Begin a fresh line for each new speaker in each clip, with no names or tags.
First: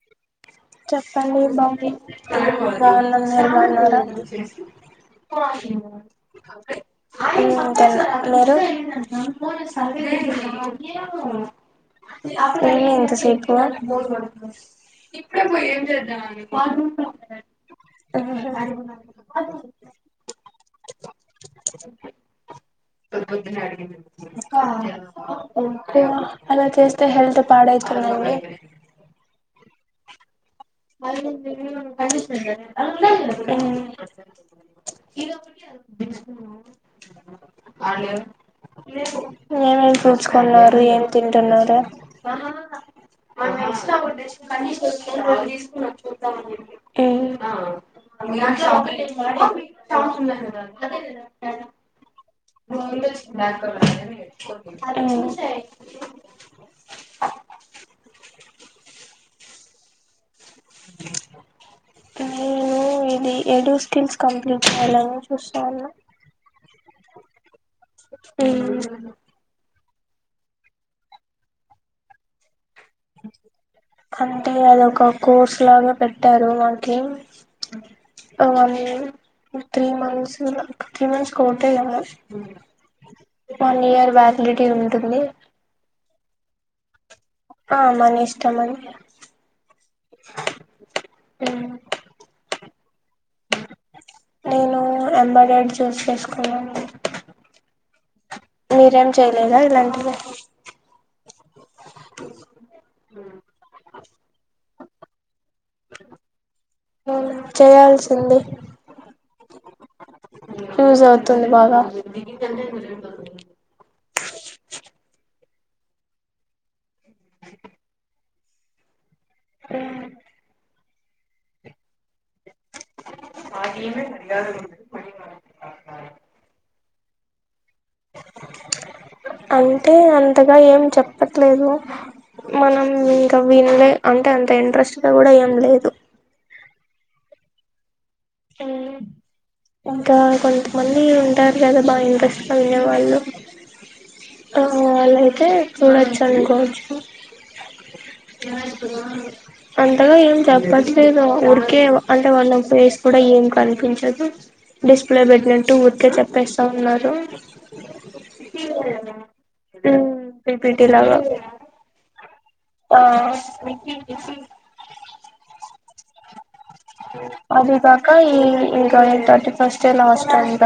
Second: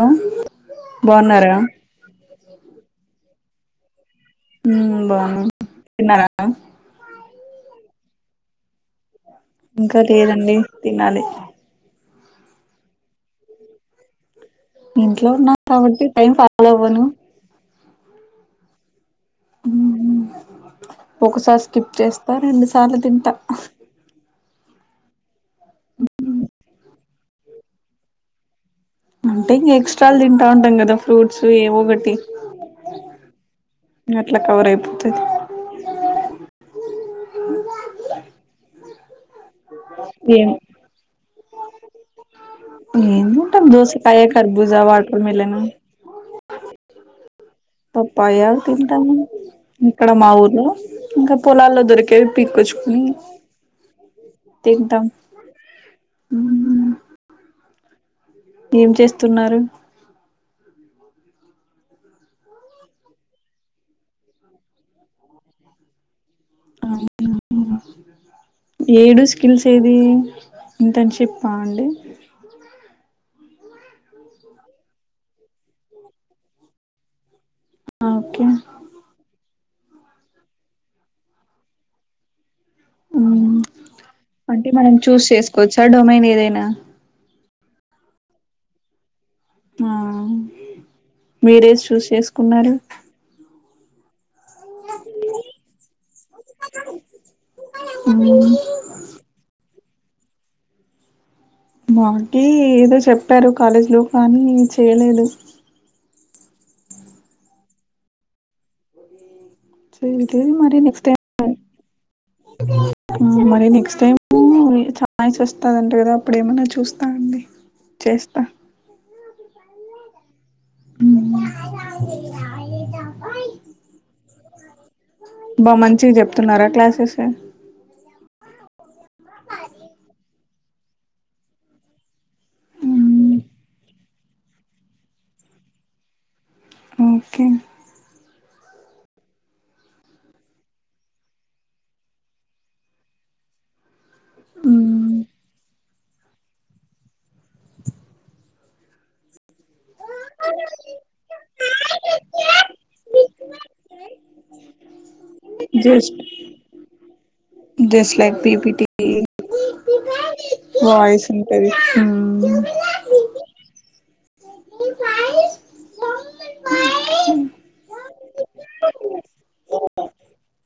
Hello
చెప్పండి
బాగున్నారా
బా బాగు అందరూ బాగున్నారా
బాన్నం తిన్నారా
ఉమ్ తిన్న మీరు
ఇంకా లేదండి తినాలి
[unintelligible] ఏమి ఇంత సేపు
ఇంట్లో ఉన్నా కాబట్టి టైం ఫాలో అవ్వను
ఆహ
ఉమ్ ఉ ఒకసారి స్కిప్ చేస్తా రెండు సార్లు తింటా
ఓకే అలా చేస్తే హెల్త్ పడైతదండి
ఉంటే ఇంకా ఎక్స్ప్రెస్! ! ! ! ! ! ! ! !
[unintelligible]
అట్లా కవర్ అయిపోతది
లే ఏమేం ఫ్రూట్
ఏం
కొన్నారు ఏం తిన్ తిన్నార
ఏం తింటాం దోసకాయ కరుబూజ వాటర్ మీలన్
ఉమ్
పప్పాయ తింటాము ఇక్కడ మా ఊర్లో ఇంకా పొలాల్లో దొరికేవి పీక్కొచ్చుకుని తింటాం
ఉమ్
ఉమ్ ఏం చేస్త్ తున్నారు
నేను ఇది ఏడో స్కిల్స్ కంప్లీట్ చేయ్యాలని చూస్తా ఉన్నా ఉన్నా
ఏడు స్కిల్స్ ది ఇంటర్న్షిప్ ఆ అండి
అంటే అది ఒక కోర్సు లాగా పెట్టారు మకి
ఓకే
అవ్వన్నీ త్రీ మంత్స్ త్రీ మంత్స్ ఓటే కదా
అంటే మనం
ఉంటుంది
చూస్ చేసుకోవచ్చా డొమైన్ ఏదైనా [inaudible]
ఆ మన ఇష్టం మని
ఆ మీరేస్ చూస్ చేసుకున్నారు
నేను ఎంబెడెడ్ చూస్ చేసుకున్నాను మీరేం చేయలేదా ఇలాంటి [inaudible]
మాకి ఏదో చెప్పారు కాలేజ్ లో కానీ నెన్ చేయలేదు
ఉమ్ చేయాల్సింది
మరి
యూజ్
నెక్స్ట్ టై
అవుతుంది బాగా
ఉమ్ మరి నెక్స్ట్ టైమ్ చానా వస్తందంట కదా అప్పుడు ఏమన్నా చూస్తా అండి చేస్తా
ఆ
ఉమ్
అది మది
బా మంచిగా చెప్తున్నారా క్లాసెస్
అంటే అంతగా ఏం చెప్పట్లేదు మనం ఇంకా వినలే అంటే అంత ఇంట్రెస్ట్గా కూడా ఏం లేదు
ఓకే
ఇంకా కొంతమంది ఉంటారు కదా బాగా ఇంట్రెస్ట్ గా ఉండే వాళ్ళు అ అలాయితే చూడొచ్చు త్తం గజ్ అంతగా ఏం చెప్పట్లేదు ఉరికే అంటే వన్నం పస్ కూడా ఏం కనిపించదు డిస్ప్లే పెట్టినట్టు ఊరికే
జస్ట్
చెప్పేస్తా ఉన్నారు
just like PPT
um PPT లాగా
వాయిస్ ఉంటది మ్మ్.
ఆ అది కాక ఈ ఇ ఇంకా థర్టీ ఫస్ట్ లాస్ట్ అంట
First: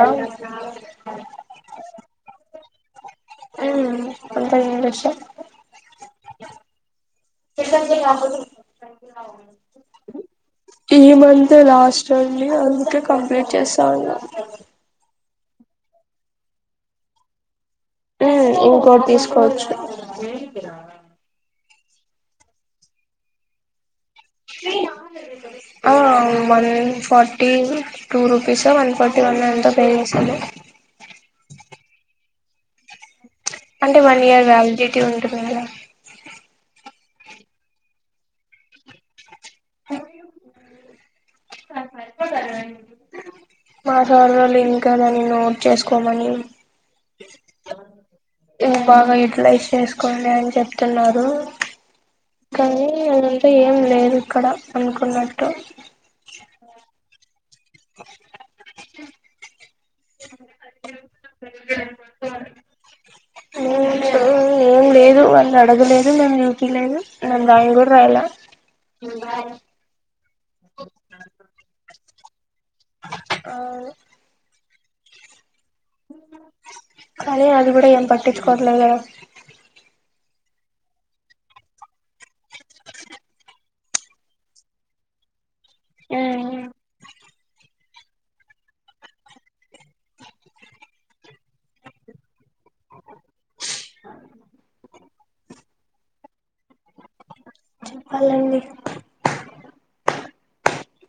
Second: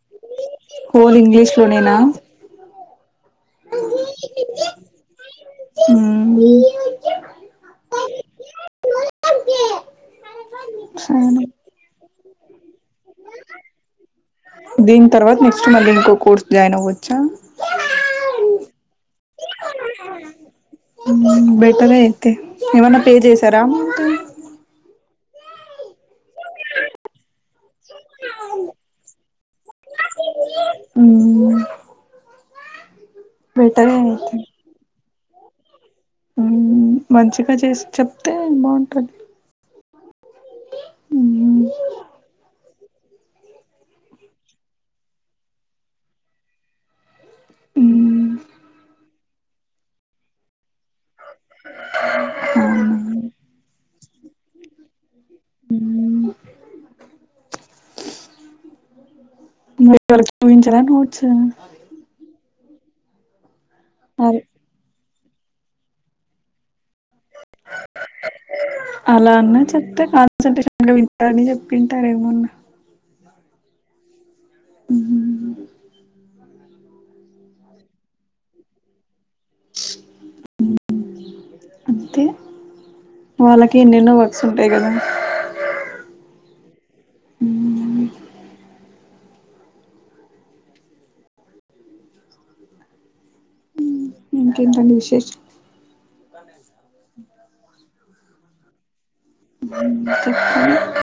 హోల్ ఇంగ్లీష్ లోనేనా
ఆమ్ అంతాంగ్ విషయం
ఆమ్
ఈ
సరే
మంత్ లాస్ట్ అండి అందుకే కంప్లీట్ చేస్తా
దీని తర్వాత నెక్స్ట్ మంత్ ఇంకో కోర్స్ జాయిన్ అవ్వచ్చా
ఆ ఇంకోటి తీసుకోవచ్చు
మ్మ్, బెటరే అయితే ఎమైనా పే చేశారా
ఆ one forty two rupees one forty one ఎంతో పే చేశాను
మ్మ్, బెటరే
అంటే వన్
అయితే
ఇయర్ వ్యాలిడిటీ ఉంది [unintelligible]
మ్మ్, మంచిగా చేసి చెప్తే బాగుంటది
ఓ మా సర్వర్ లింక్ కదని నోట్ చేసుకోమని బాగా యూటిలైజ్ చేసుకోండి అని చెప్తున్నారు కానీ అంటే ఏం లేదు ఇక్కడ అనుకున్నట్టు
మరి వొ ఏమున్నా చూయించారా నోట్స్ అది
ఏం లేదు వాళ్ళు అడగలేదు మేము చూపిలేదు మేము రాయని కూడా రాయలా
అలా అన్నా చెప్తే కాన్సంట్రేషన్ గా వింటారని చెప్పిండు తరేమన్నా
అ
ఉమ్
కానీ అది కూడా ఏం పట్టించుకోవటలేదు గదా
అంతే వాళ్ళకీ ఎన్నెన్నో వర్క్స్ ఉంటాయి కదా
ఆ హు [unintelligible]
ఇంకేంటండి విశేషం
ప్పాలండి [unintelligible]
[unintelligible]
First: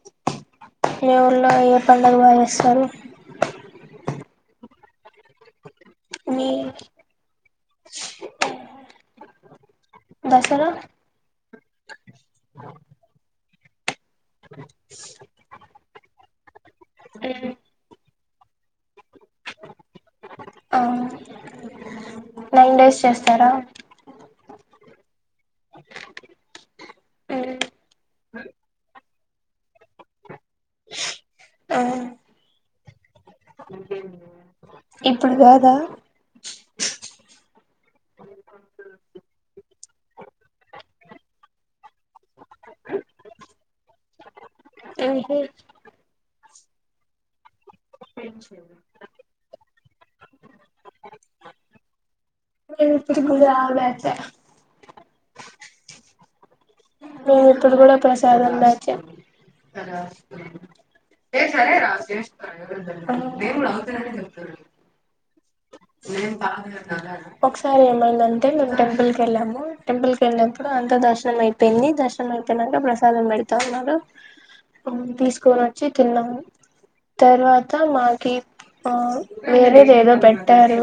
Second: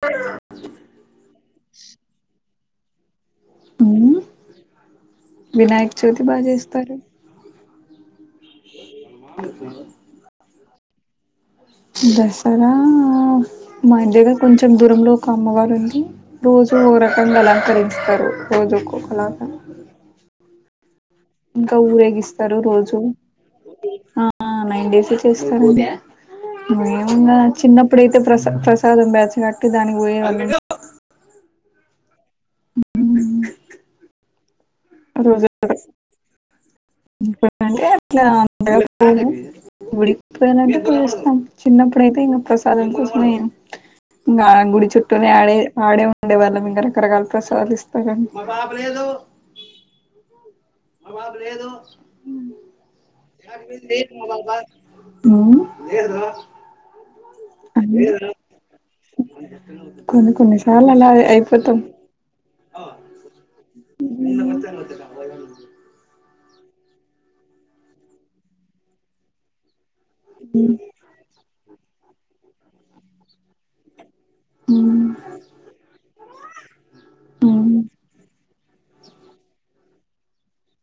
ఏ ఊర్లో ఏ పండగ బా సర్లే
ఊ వినాయక చవితి బాగా
మీ
చేస్తారు.
[unintelligible] [unintelligible] దసరా
దసరా మధ్యలో కొంచెం దూరంలో ఒక అమ్మవారు ఉంది రోజూ ఓ రకంగా అలంకరించుతారు. రోజుకొకలాగా
అవును
ఇంకా ఊరేగిస్తారు రోజు
చేస్తారా
ఆ నైన్ డేస్ చేస్తారెమో, ఏమున్నద్ చిన్నప్పుడేతే ప్రసాద్ ప్రసాదం బ్యాచ్ ఫస్ట్ దానికి పోయే వాళ్ళం.
ఆ [unintelligible] ఇప్పుడు కాదా
ఇంటే అట్లా రోజు పోము గుడికి పోవాలంటే పోయిస్తాం. చిన్నప్పుడైతే ఇంకా ప్రసాదం కోసమే ఇంకా గుడి
నేను
చుట్టూనే ఆడే ఆడేవాళ్ళం ఇంకా రకరకాల ప్రసాదాలు ఇస్త. ఉహు మా పాప లేదు [inaudible] మా పాప లేదు.
నేను ఇప్పుడికి కూడా ఆ బ్యాచే
ఆ లేదు రా
నేను ఇప్పుడు కూడా ప్రసాదం బ్యాచ్
కొన్ని కొన్ని సార్లు అలా అయిపోతాం
[unintelligible] [unintelligible] ఒకసారి ఏమైందంటే మేము టెంపుల్ కి ఎళ్ళామూ. టెంపుల్ కి ఎళ్ళినప్పుడు అంత దర్శనం అయింది. వెల్లి దర్శనం అయిపోయినంక ప్రసాదం పెడతారు కదా.
ఉమ్
తీసుకొని వచ్చి తిన్నాము
ఉమ్
తర్వాత మాకి ఆ వేరే ఏదో పెట్ తారు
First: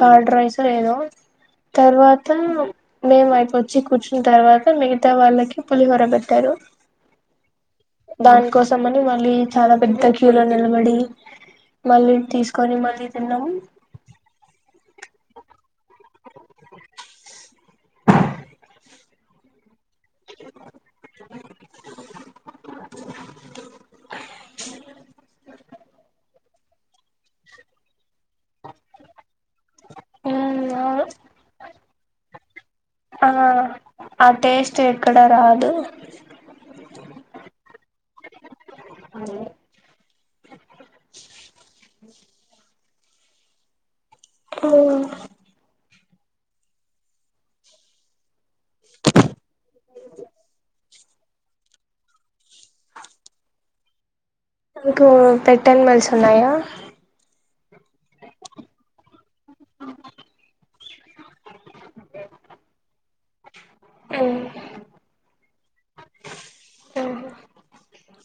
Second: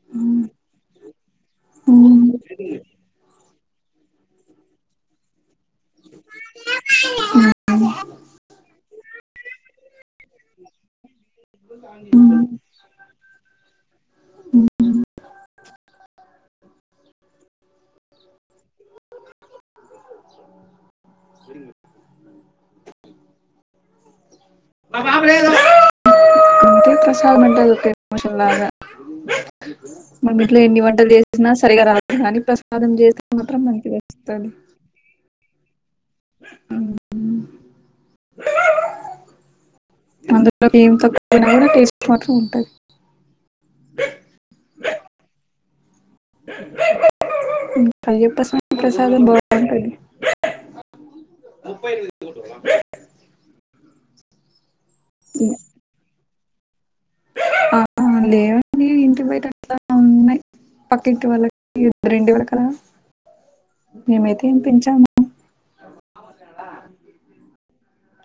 కర్డ్ రైస్ లేదు
ఉమ్
తర్వాత మేము అయిపోతు వచ్చి కూర్చున్న తర్వాత మిగతా వాళ్ళకి పులిహోర పెట్టారు దానికో తమ్మని మళ్లీ చాలా పెద్ద క్యూ లో నిలబడి మళ్ళీ తీసుకొని మళ్ళీ తిన్నాము
ఉ
ఆ
జ [unintelligible] మన ఇంట్లో ఎన్ని వంటలు చేసినా సరిగా రాదు కానీ ప్రస్
ఆ ఆ టేస్ట్ ఎక్కడా రాదు
అందులో ఏం తక్కువ అయినా కూడా టేస్ట్ మాత్రం ఉంటది
అవున
పయ్యప్ప స్వామి ప్రసాదం బాంటది ముప్పై రగుది కూట్ం
మీకు పెట్ట్ అనిమల్స్ ఉన్నాయా
ఆ లేవండి ఇంటి బయ ట ఉన్నాయి పక్కింటి వాళ్ళకి రెండు [inaudible] వాళ్ళ కలా మేమైతే ఏమ్ పెంచాము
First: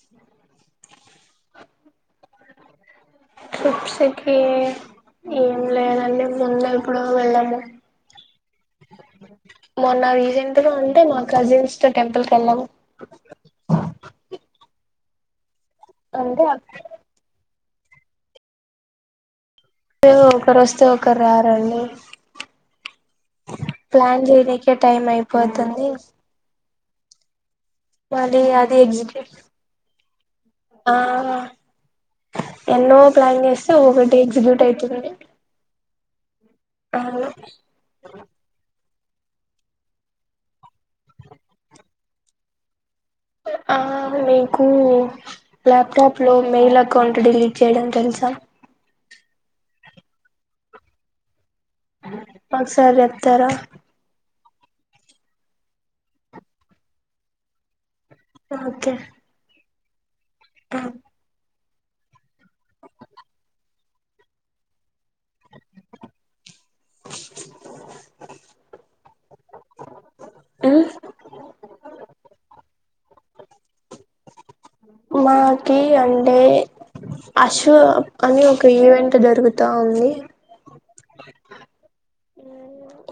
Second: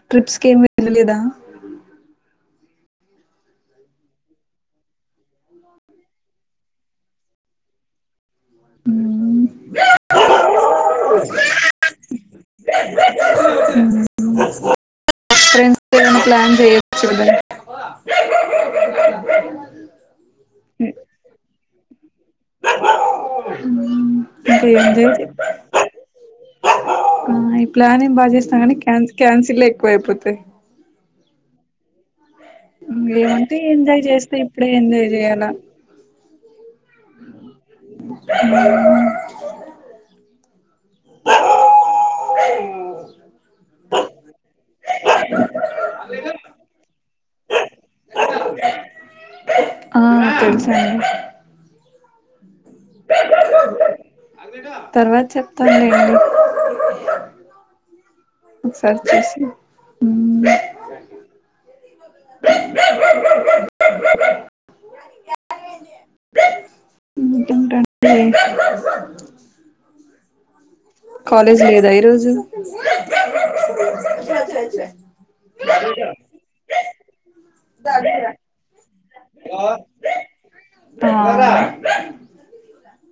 ట్రిప్స్ కేమి వెళ్లలేదా
ట్రిప్స్ కి ఏం లేదండి ముందు ఎప్పుడో వెళ్ళాము మొన్న రీసెంట్ గా అంటే మా కజిన్స్ తో టెంపుల్ కెళ్ళాము
అవునా ఫ్రెండ్స్ ఏదైనా
అంటే
ప్లాన్
అక్కడ
చేయొచ్చు కదా
అంటే ఒకరు వొస్తే ఒకరు రారండి ప్లాన్
ఇక
చేయడానికే
ఏం
టైం
జేయల్ల చెప్పు
అయిపోతుంది
ఆ ప్లానేం బాగా
మళ్ళీ
చేస్తాం కానీ
అది
క్యాన్
ఎగ్జిక్యూట్
క్యాన్సిల్లే ఎక్కువ అయిపోతాయి
ఆ ఎన్నో ప్లాన్
ఏమంటే
చేస్తే
ఎంజాయ్
ఒకటి
చేస్తే
ఎగ్జిక్యూట్
ఇప్పుడే ఎంజాయ్
అయితుంది
చేయాలా
అవును
[inaudible] [inaudible]
ఆ మీకు ల్యాప్టాప్ లో మెయిల్ అకౌంట్ డిలీట్ చేయడం తెలుసా
ఆ తెలుసా అండి
అ ఒకసారి చెప్తార
తర్వాత చెప్తాన్ లెండి ఒకసారి చూసి
ఆ
బ బ బ బ చూడాలి [inaudible] ఇంకేంటి అంటే
అ
కాలేజ్ లేదా ఈరోజు
మాకి అండే అషు కానీ ఒక ఈవెంట్ అట్ట జరుగుతా ఉంది
ఆ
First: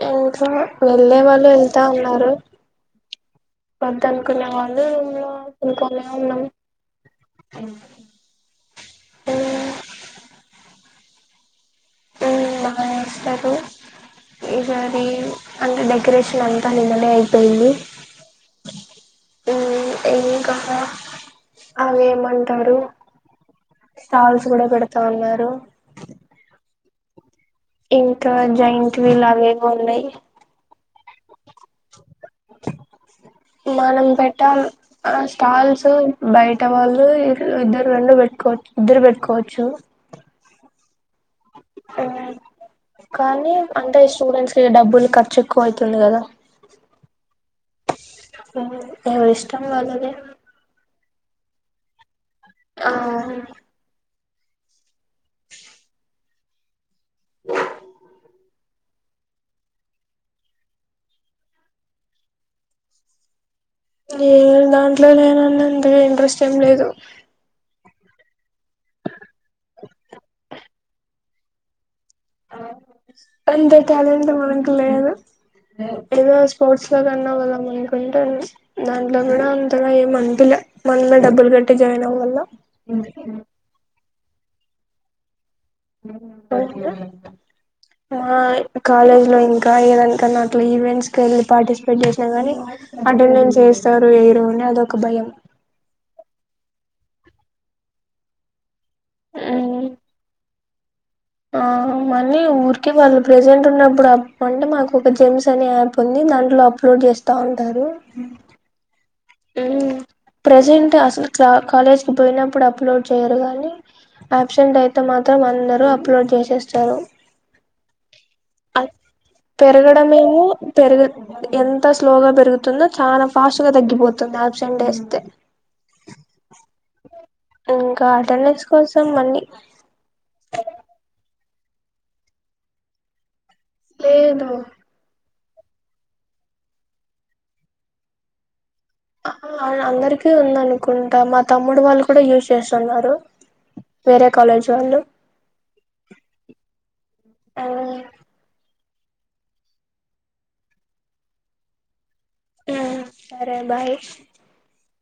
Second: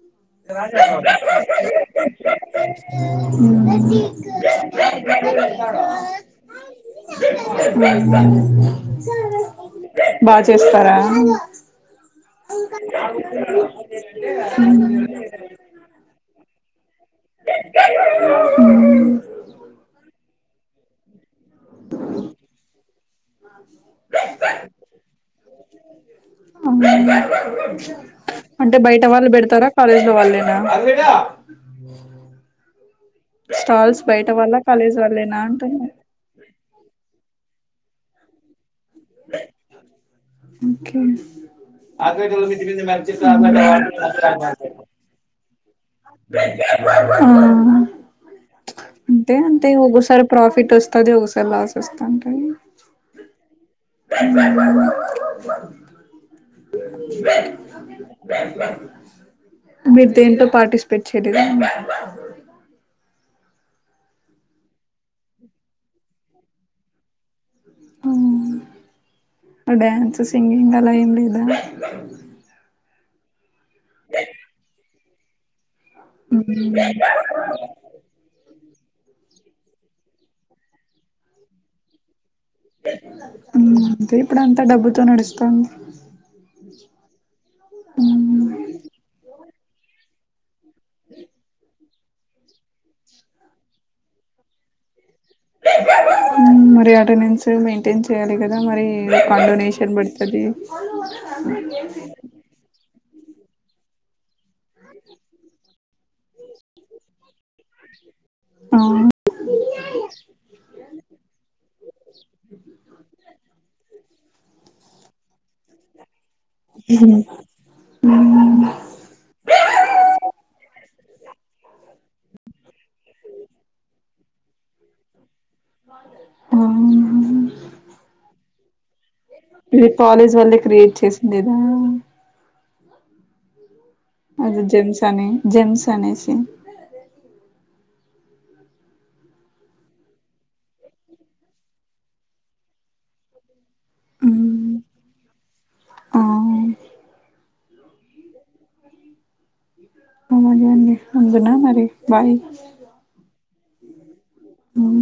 ఇంట్లో వెళ్ళే వాళ్ళు వెళ్తా ఉన్నారు
హు
వద్ద అనుకునే వాళ్ళు రూమ్ లో అనుకోనే ఉన్నాం
బాగా చేస్తారూ
బాగా చేస్తారు
చాలు
ఈసారి
హు
అంటే డెకరేషన్ అ నిన్ననే అయిపోయింది హు కా అవి ఏమంటారు స్టాల్స్ కూడా పెడతా ఉన్నారు
అమ్
ఇంకా
అంటే
జైంట్
బయట
వీల్
వాళ్ళు పెడతారా
అవేవో
కాలేజ్
ఉన్నాయి
లో వాళ్ళేనా దా
మనం పెట్ట
వాళ్ళ కాలేజ్
ఆ
వాళ్ళేనా
స్టాల్స్
అంటున్నా
బయట వాళ్ళు ఇద్దరు రెండు పెట్కోవచ్చు ఇద్దరు పెట్టుకోవచ్చు
ఉ
కానీ అంటే స్టూడెంట్స్ కి డబ్బులు కట్ట్ చెక్కువయిట్
ఆ
్
అంతే అంతే ఒక్కొసారి ప్రాఫిట్ వస్ తది ఒకసారి లాస్ ఇస్తాది
ఆ
హుమ్మ్ బ్యాం బ్యాం మీరు దేంట్లో పార్టిసిపేట్ చేయలేదు
ఏదాంట్లో నేనుండను అంతగా ఇంట్రెస్ట్ ఏం లేదు
డ్యాన్స్ సింగింగ్ అలా ఏం లేదా
ఆ అంత టాలెంట్ మనకు లేదు ఏదో స్పోర్ట్స్ లో కి అన్నావ్ కదా అనుకుంటున్నా దాంట్లో కూడా అంతగా ఏం అనిపి లా మనమే డబ్బులు కట్టి జాయిన్ అవ్యాల్లా
అ అంతే ఇప్పుడు అంతా డబ్బుతోనే నడుస్తుంది
మా కాలేజ్ లో ఇం కా ఇడంకనా ఈవెట్స్ కి వెళ్ళి పార్టి ట్ చేసినా కానీ అటెండెన్స్ వేస్తారో వెయ్యరో అని అదొక భయం
మరి అటెండన్స్ మెయింటైన్ చేయాలి కదా మరి ఇ కాండొనేషన్ పడుతది అ
ఆ మనీ ఊర్కె వాల్ ప్రెజెంట్ ఉన్నప్పుడు అ అంటే మాకు ఒక జిమ్స్ అనే యాప్ ఉంది దాంట్లో అప్లోడ్ చేస్తా ఉంటారు
ఆ
ప్రెజెంట్ అసలు కాలేజ్ కి పోయినప్పుడు అప్లోడ్ చేయరు కానీ అబ్సెంట్ అయితే మాత్రం అందరు అప్లోడ్ చేసేస్తారు పెరగడమేమో పెరు ఎంత స్లోగా పెరుగుతుందో చాలా ఫాస్ట్ గా తగ్గిపోతుంది తోనా ఫ్ట్
ఆ
ఇంకా అటెండెన్స్ కోసం మళ్ళీ
మీరు కాలేజ్ వల్లే క్రియేట్ చేసింది అయ్
లేదు
అది జెమ్సని జెమ్స్ అనేేసి
అందరికీ ఉందనుకుంటా మా తమ్ముడు వాళ్ళు కూడ యూజ్ చేస్తున్నారు వేరే కాలేజ్ వాళ్ళు
ఆ
ఆ
అలాగ అండి అంతేన మరి బాయ్
సరే బాయ్
ఉమ్